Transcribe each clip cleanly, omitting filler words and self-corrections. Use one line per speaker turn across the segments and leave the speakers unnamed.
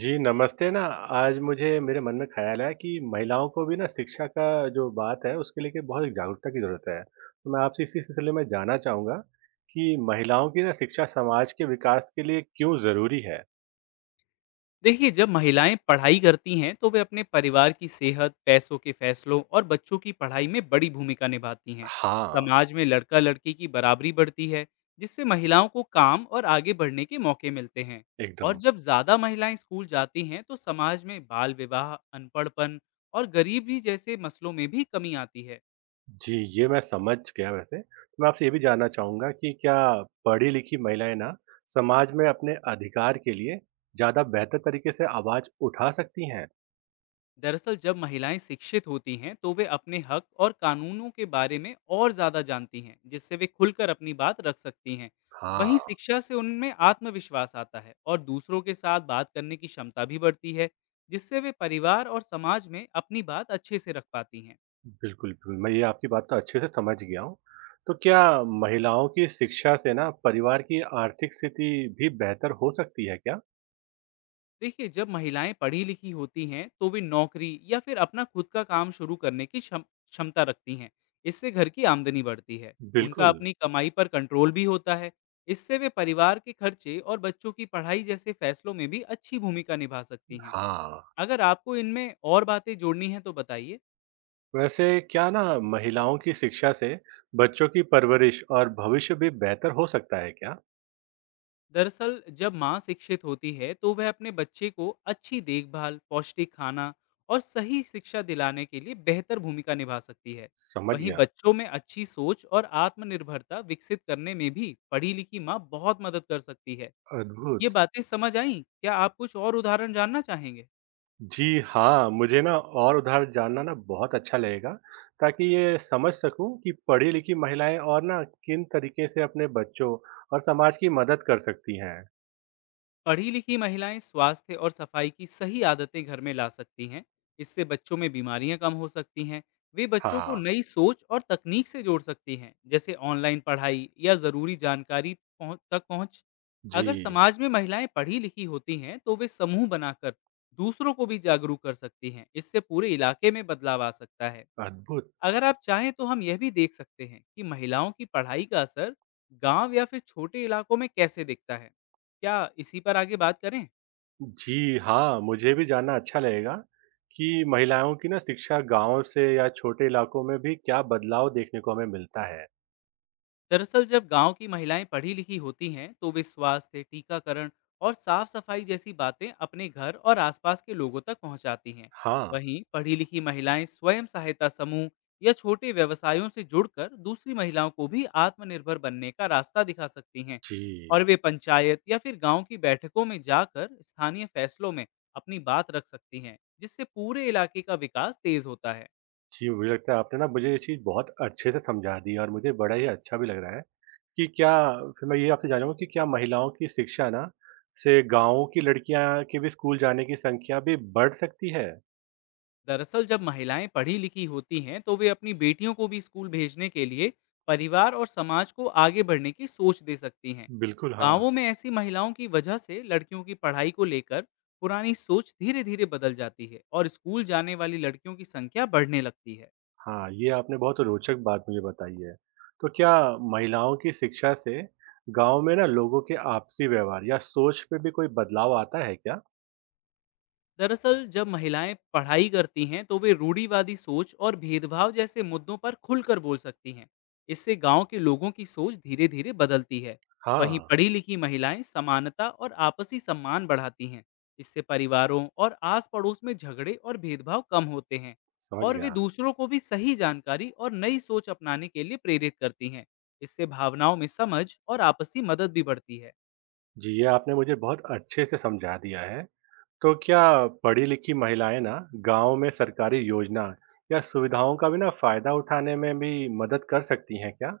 जी, नमस्ते ना, आज मुझे मेरे मन में ख़्याल आया कि महिलाओं को भी ना शिक्षा का जो बात है उसके लेके बहुत जागरूकता की ज़रूरत है। तो मैं आपसे इसी सिलसिले में जानना चाहूँगा कि महिलाओं की ना शिक्षा समाज के विकास के लिए क्यों ज़रूरी है?
देखिए, जब महिलाएं पढ़ाई करती हैं तो वे अपने परिवार की सेहत, पैसों के फैसलों और बच्चों की पढ़ाई में बड़ी भूमिका निभाती हैं।
हाँ,
समाज में लड़का लड़की की बराबरी बढ़ती है, जिससे महिलाओं को काम और आगे बढ़ने के मौके मिलते हैं। और
एकदम।
जब ज़्यादा महिलाएं स्कूल जाती हैं तो समाज में बाल विवाह, अनपढ़पन और गरीबी जैसे मसलों में भी कमी आती है।
जी, ये मैं समझ गया वैसे। तो मैं आपसे ये भी जानना चाहूँगा कि क्या पढ़ी-लिखी महिलाएँ ना समाज में अपने अधिकार के लिए ज़्यादा बेहतर तरीके से आवाज़ उठा सकती हैं?
दरअसल जब महिलाएं शिक्षित होती हैं तो वे अपने हक और कानूनों के बारे में और ज़्यादा जानती हैं, जिससे वे खुलकर अपनी बात रख सकती हैं। वहीं
हाँ।
शिक्षा से उनमें आत्मविश्वास आता है और दूसरों के साथ बात करने की क्षमता भी बढ़ती है, जिससे वे परिवार और समाज में अपनी बात अच्छे से रख पाती हैं।
बिल्कुल, बिल्कुल। मैं ये आपकी बात तो अच्छे से समझ गया हूँ। तो क्या महिलाओं की शिक्षा से ना परिवार की आर्थिक स्थिति भी बेहतर हो सकती है क्या?
देखिए, जब महिलाएं पढ़ी लिखी होती हैं तो वे नौकरी या फिर अपना खुद का काम शुरू करने की क्षमता रखती हैं। इससे घर की आमदनी बढ़ती है, उनका
बिल्कुल,
अपनी कमाई पर कंट्रोल भी होता है। इससे वे परिवार के खर्चे और बच्चों की पढ़ाई जैसे फैसलों में भी अच्छी भूमिका निभा सकती हैं।
हाँ।
अगर आपको इनमें और बातें जोड़नी है तो बताइए।
वैसे क्या ना महिलाओं की शिक्षा से बच्चों की परवरिश और भविष्य भी बेहतर हो सकता है क्या?
दरअसल जब माँ शिक्षित होती है तो वह अपने बच्चे को अच्छी देखभाल, पौष्टिक खाना और सही शिक्षा दिलाने के लिए बेहतर भूमिका निभा सकती है।
समझ
वहीं
गया।
बच्चों में अच्छी सोच और आत्मनिर्भरता विकसित करने में भी पढ़ी लिखी माँ बहुत मदद कर सकती है। ये
अद्भुत!
बातें समझ आईं? क्या आप कुछ और उदाहरण जानना चाहेंगे?
जी हाँ, मुझे ना और उदाहरण जानना ना बहुत अच्छा लगेगा ताकि ये समझ सकूँ कि पढ़ी-लिखी महिलाएँ और ना किन तरीके से अपने बच्चों और समाज की मदद कर सकती हैं।
पढ़ी लिखी महिलाएं स्वास्थ्य और सफाई की सही आदतें घर में ला सकती हैं। इससे बच्चों में बीमारियां कम हो सकती हैं। वे बच्चों को
हाँ,
नई सोच और तकनीक से जोड़ सकती हैं, जैसे ऑनलाइन पढ़ाई या ज़रूरी जानकारी तक पहुंच। अगर
जी,
समाज में महिलाएं पढ़ी लिखी होती हैं तो वे समूह बनाकर दूसरों को भी जागरूक कर सकती हैं। इससे पूरे इलाके में बदलाव आ सकता है।
अद्भुत।
अगर आप चाहें तो हम यह भी देख सकते हैं कि महिलाओं की पढ़ाई का असर गांव या फिर छोटे इलाकों में कैसे दिखता है। क्या इसी पर आगे बात करें?
जी हाँ, मुझे भी जानना अच्छा लगेगा कि महिलाओं की ना शिक्षा गाँव से या छोटे इलाकों में भी क्या बदलाव देखने को हमें मिलता है?
दरअसल जब गांव की महिलाएं पढ़ी लिखी होती हैं तो वे स्वास्थ्य, टीकाकरण और साफ सफाई जैसी बातें अपने घर और आसपास के लोगों तक पहुंचाती हैं।
हाँ,
वहीं पढ़ी लिखी महिलाएं स्वयं सहायता समूह या छोटे व्यवसायों से जुड़कर दूसरी महिलाओं को भी आत्मनिर्भर बनने का रास्ता दिखा सकती हैं। और
जी।
वे पंचायत या फिर गांव की बैठकों में जाकर स्थानीय फैसलों में अपनी बात रख सकती हैं, जिससे पूरे इलाके का विकास तेज होता है।
जी, मुझे लगता है आपने ना मुझे ये चीज़ बहुत अच्छे से समझा दी और मुझे बड़ा ही अच्छा भी लग रहा है कि क्या फिर मैं ये आपसे जानूँगा कि क्या महिलाओं की शिक्षा ना से गाँव की लड़कियाँ के भी स्कूल जाने की संख्या भी बढ़ सकती है?
दरअसल जब महिलाएं पढ़ी लिखी होती हैं तो वे अपनी बेटियों को भी स्कूल भेजने के लिए परिवार और समाज को आगे बढ़ने की सोच दे सकती हैं।
बिल्कुल, हाँ।
गांवों में ऐसी महिलाओं की वजह से लड़कियों की पढ़ाई को लेकर पुरानी सोच धीरे धीरे बदल जाती है और स्कूल जाने वाली लड़कियों की संख्या बढ़ने लगती है।
हाँ, ये आपने बहुत रोचक बात मुझे बताई है। तो क्या महिलाओं की शिक्षा से गाँव में ना लोगों के आपसी व्यवहार या सोच पे भी कोई बदलाव आता है क्या?
दरअसल जब महिलाएं पढ़ाई करती हैं तो वे रूढ़िवादी सोच और भेदभाव जैसे मुद्दों पर खुलकर बोल सकती हैं। इससे गांव के लोगों की सोच धीरे धीरे बदलती है। वहीं
हाँ,
पढ़ी लिखी महिलाएं समानता और आपसी सम्मान बढ़ाती हैं। इससे परिवारों और आस पड़ोस में झगड़े और भेदभाव कम होते हैं।
समझ
और वे
गया।
दूसरों को भी सही जानकारी और नई सोच अपनाने के लिए प्रेरित करती हैं। इससे भावनाओं में समझ और आपसी मदद भी बढ़ती है।
जी, ये आपने मुझे बहुत अच्छे से समझा दिया है। तो क्या पढ़ी-लिखी महिलाएं ना गाँव में सरकारी योजना या सुविधाओं का भी ना फायदा उठाने में भी मदद कर सकती हैं क्या?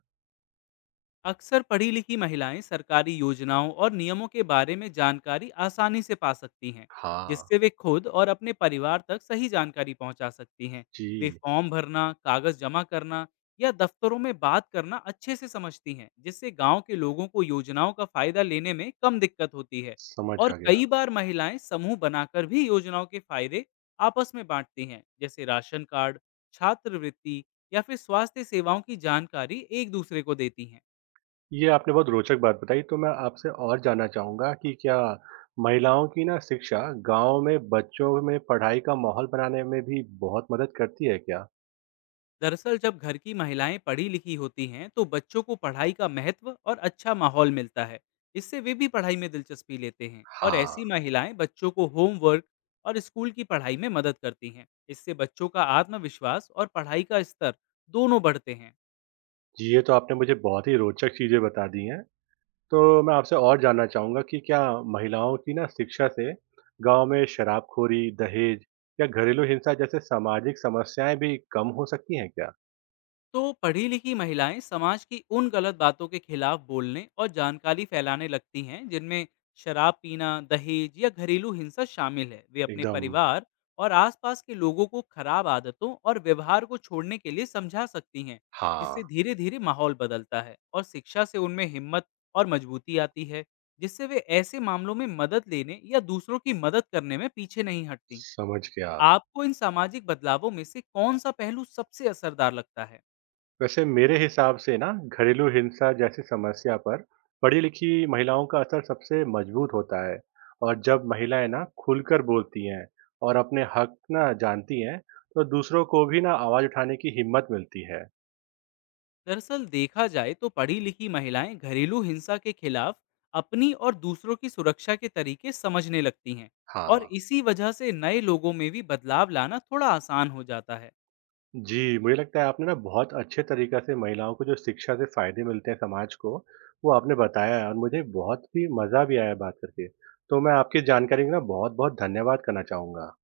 अक्सर पढ़ी लिखी महिलाएं सरकारी योजनाओं और नियमों के बारे में जानकारी आसानी से पा सकती हैं,
हाँ,
जिससे वे खुद और अपने परिवार तक सही जानकारी पहुंचा सकती हैं। वे
जी,
फॉर्म भरना, कागज जमा करना या दफ्तरों में बात करना अच्छे से समझती हैं, जिससे गांव के लोगों को योजनाओं का फायदा लेने में कम दिक्कत होती है।
समझ
और
आ गया।
कई बार महिलाएं समूह बनाकर भी योजनाओं के फायदे आपस में बांटती हैं, जैसे राशन कार्ड, छात्रवृत्ति या फिर स्वास्थ्य सेवाओं की जानकारी एक दूसरे को देती हैं।
ये आपने बहुत रोचक बात बताई। तो मैं आपसे और जानना चाहूँगा कि क्या महिलाओं की ना शिक्षा गाँव में बच्चों में पढ़ाई का माहौल बनाने में भी बहुत मदद करती है क्या?
दरअसल जब घर की महिलाएं पढ़ी लिखी होती हैं तो बच्चों को पढ़ाई का महत्व और अच्छा माहौल मिलता है। इससे वे भी पढ़ाई में दिलचस्पी लेते हैं और ऐसी
हाँ।
महिलाएं बच्चों को होमवर्क और स्कूल की पढ़ाई में मदद करती हैं। इससे बच्चों का आत्मविश्वास और पढ़ाई का स्तर दोनों बढ़ते हैं।
जी, ये तो आपने मुझे बहुत ही रोचक चीज़ें बता दी हैं। तो मैं आपसे और जानना चाहूँगा कि क्या महिलाओं की ना शिक्षा से गाँव में शराबखोरी, दहेज या घरेलू हिंसा जैसे सामाजिक समस्याएँ भी कम हो सकती हैं क्या?
तो पढ़ी लिखी महिलाएं समाज की उन गलत बातों के खिलाफ बोलने और जानकारी फैलाने लगती हैं जिनमें शराब पीना, दहेज या घरेलू हिंसा शामिल है। वे अपने
एकदम
परिवार और आसपास के लोगों को खराब आदतों और व्यवहार को छोड़ने के लिए समझा सकती हैं, जिससे
हाँ।
धीरे धीरे माहौल बदलता है और शिक्षा से उनमें हिम्मत और मजबूती आती है, जिससे वे ऐसे मामलों में मदद लेने या दूसरों की मदद करने में पीछे नहीं हटती।
समझ गया।
आपको इन सामाजिक बदलावों में से कौन सा पहलू सबसे असरदार लगता है?
वैसे मेरे हिसाब से ना घरेलू हिंसा जैसी समस्या पर पढ़ी लिखी महिलाओं का असर सबसे मजबूत होता है। और जब महिलाएं ना खुलकर बोलती हैं और अपने हक ना जानती हैं तो दूसरों को भी ना आवाज उठाने की हिम्मत मिलती है।
दरअसल देखा जाए तो पढ़ी लिखी महिलाएं घरेलू हिंसा के खिलाफ अपनी और दूसरों की सुरक्षा के तरीके समझने लगती हैं और
हाँ।
इसी वजह से नए लोगों में भी बदलाव लाना थोड़ा आसान हो जाता है।
जी, मुझे लगता है आपने ना बहुत अच्छे तरीका से महिलाओं को जो शिक्षा से फायदे मिलते हैं समाज को वो आपने बताया है और मुझे बहुत ही मजा भी आया बात करके। तो मैं आपकी जानकारी का ना बहुत बहुत धन्यवाद करना चाहूंगा।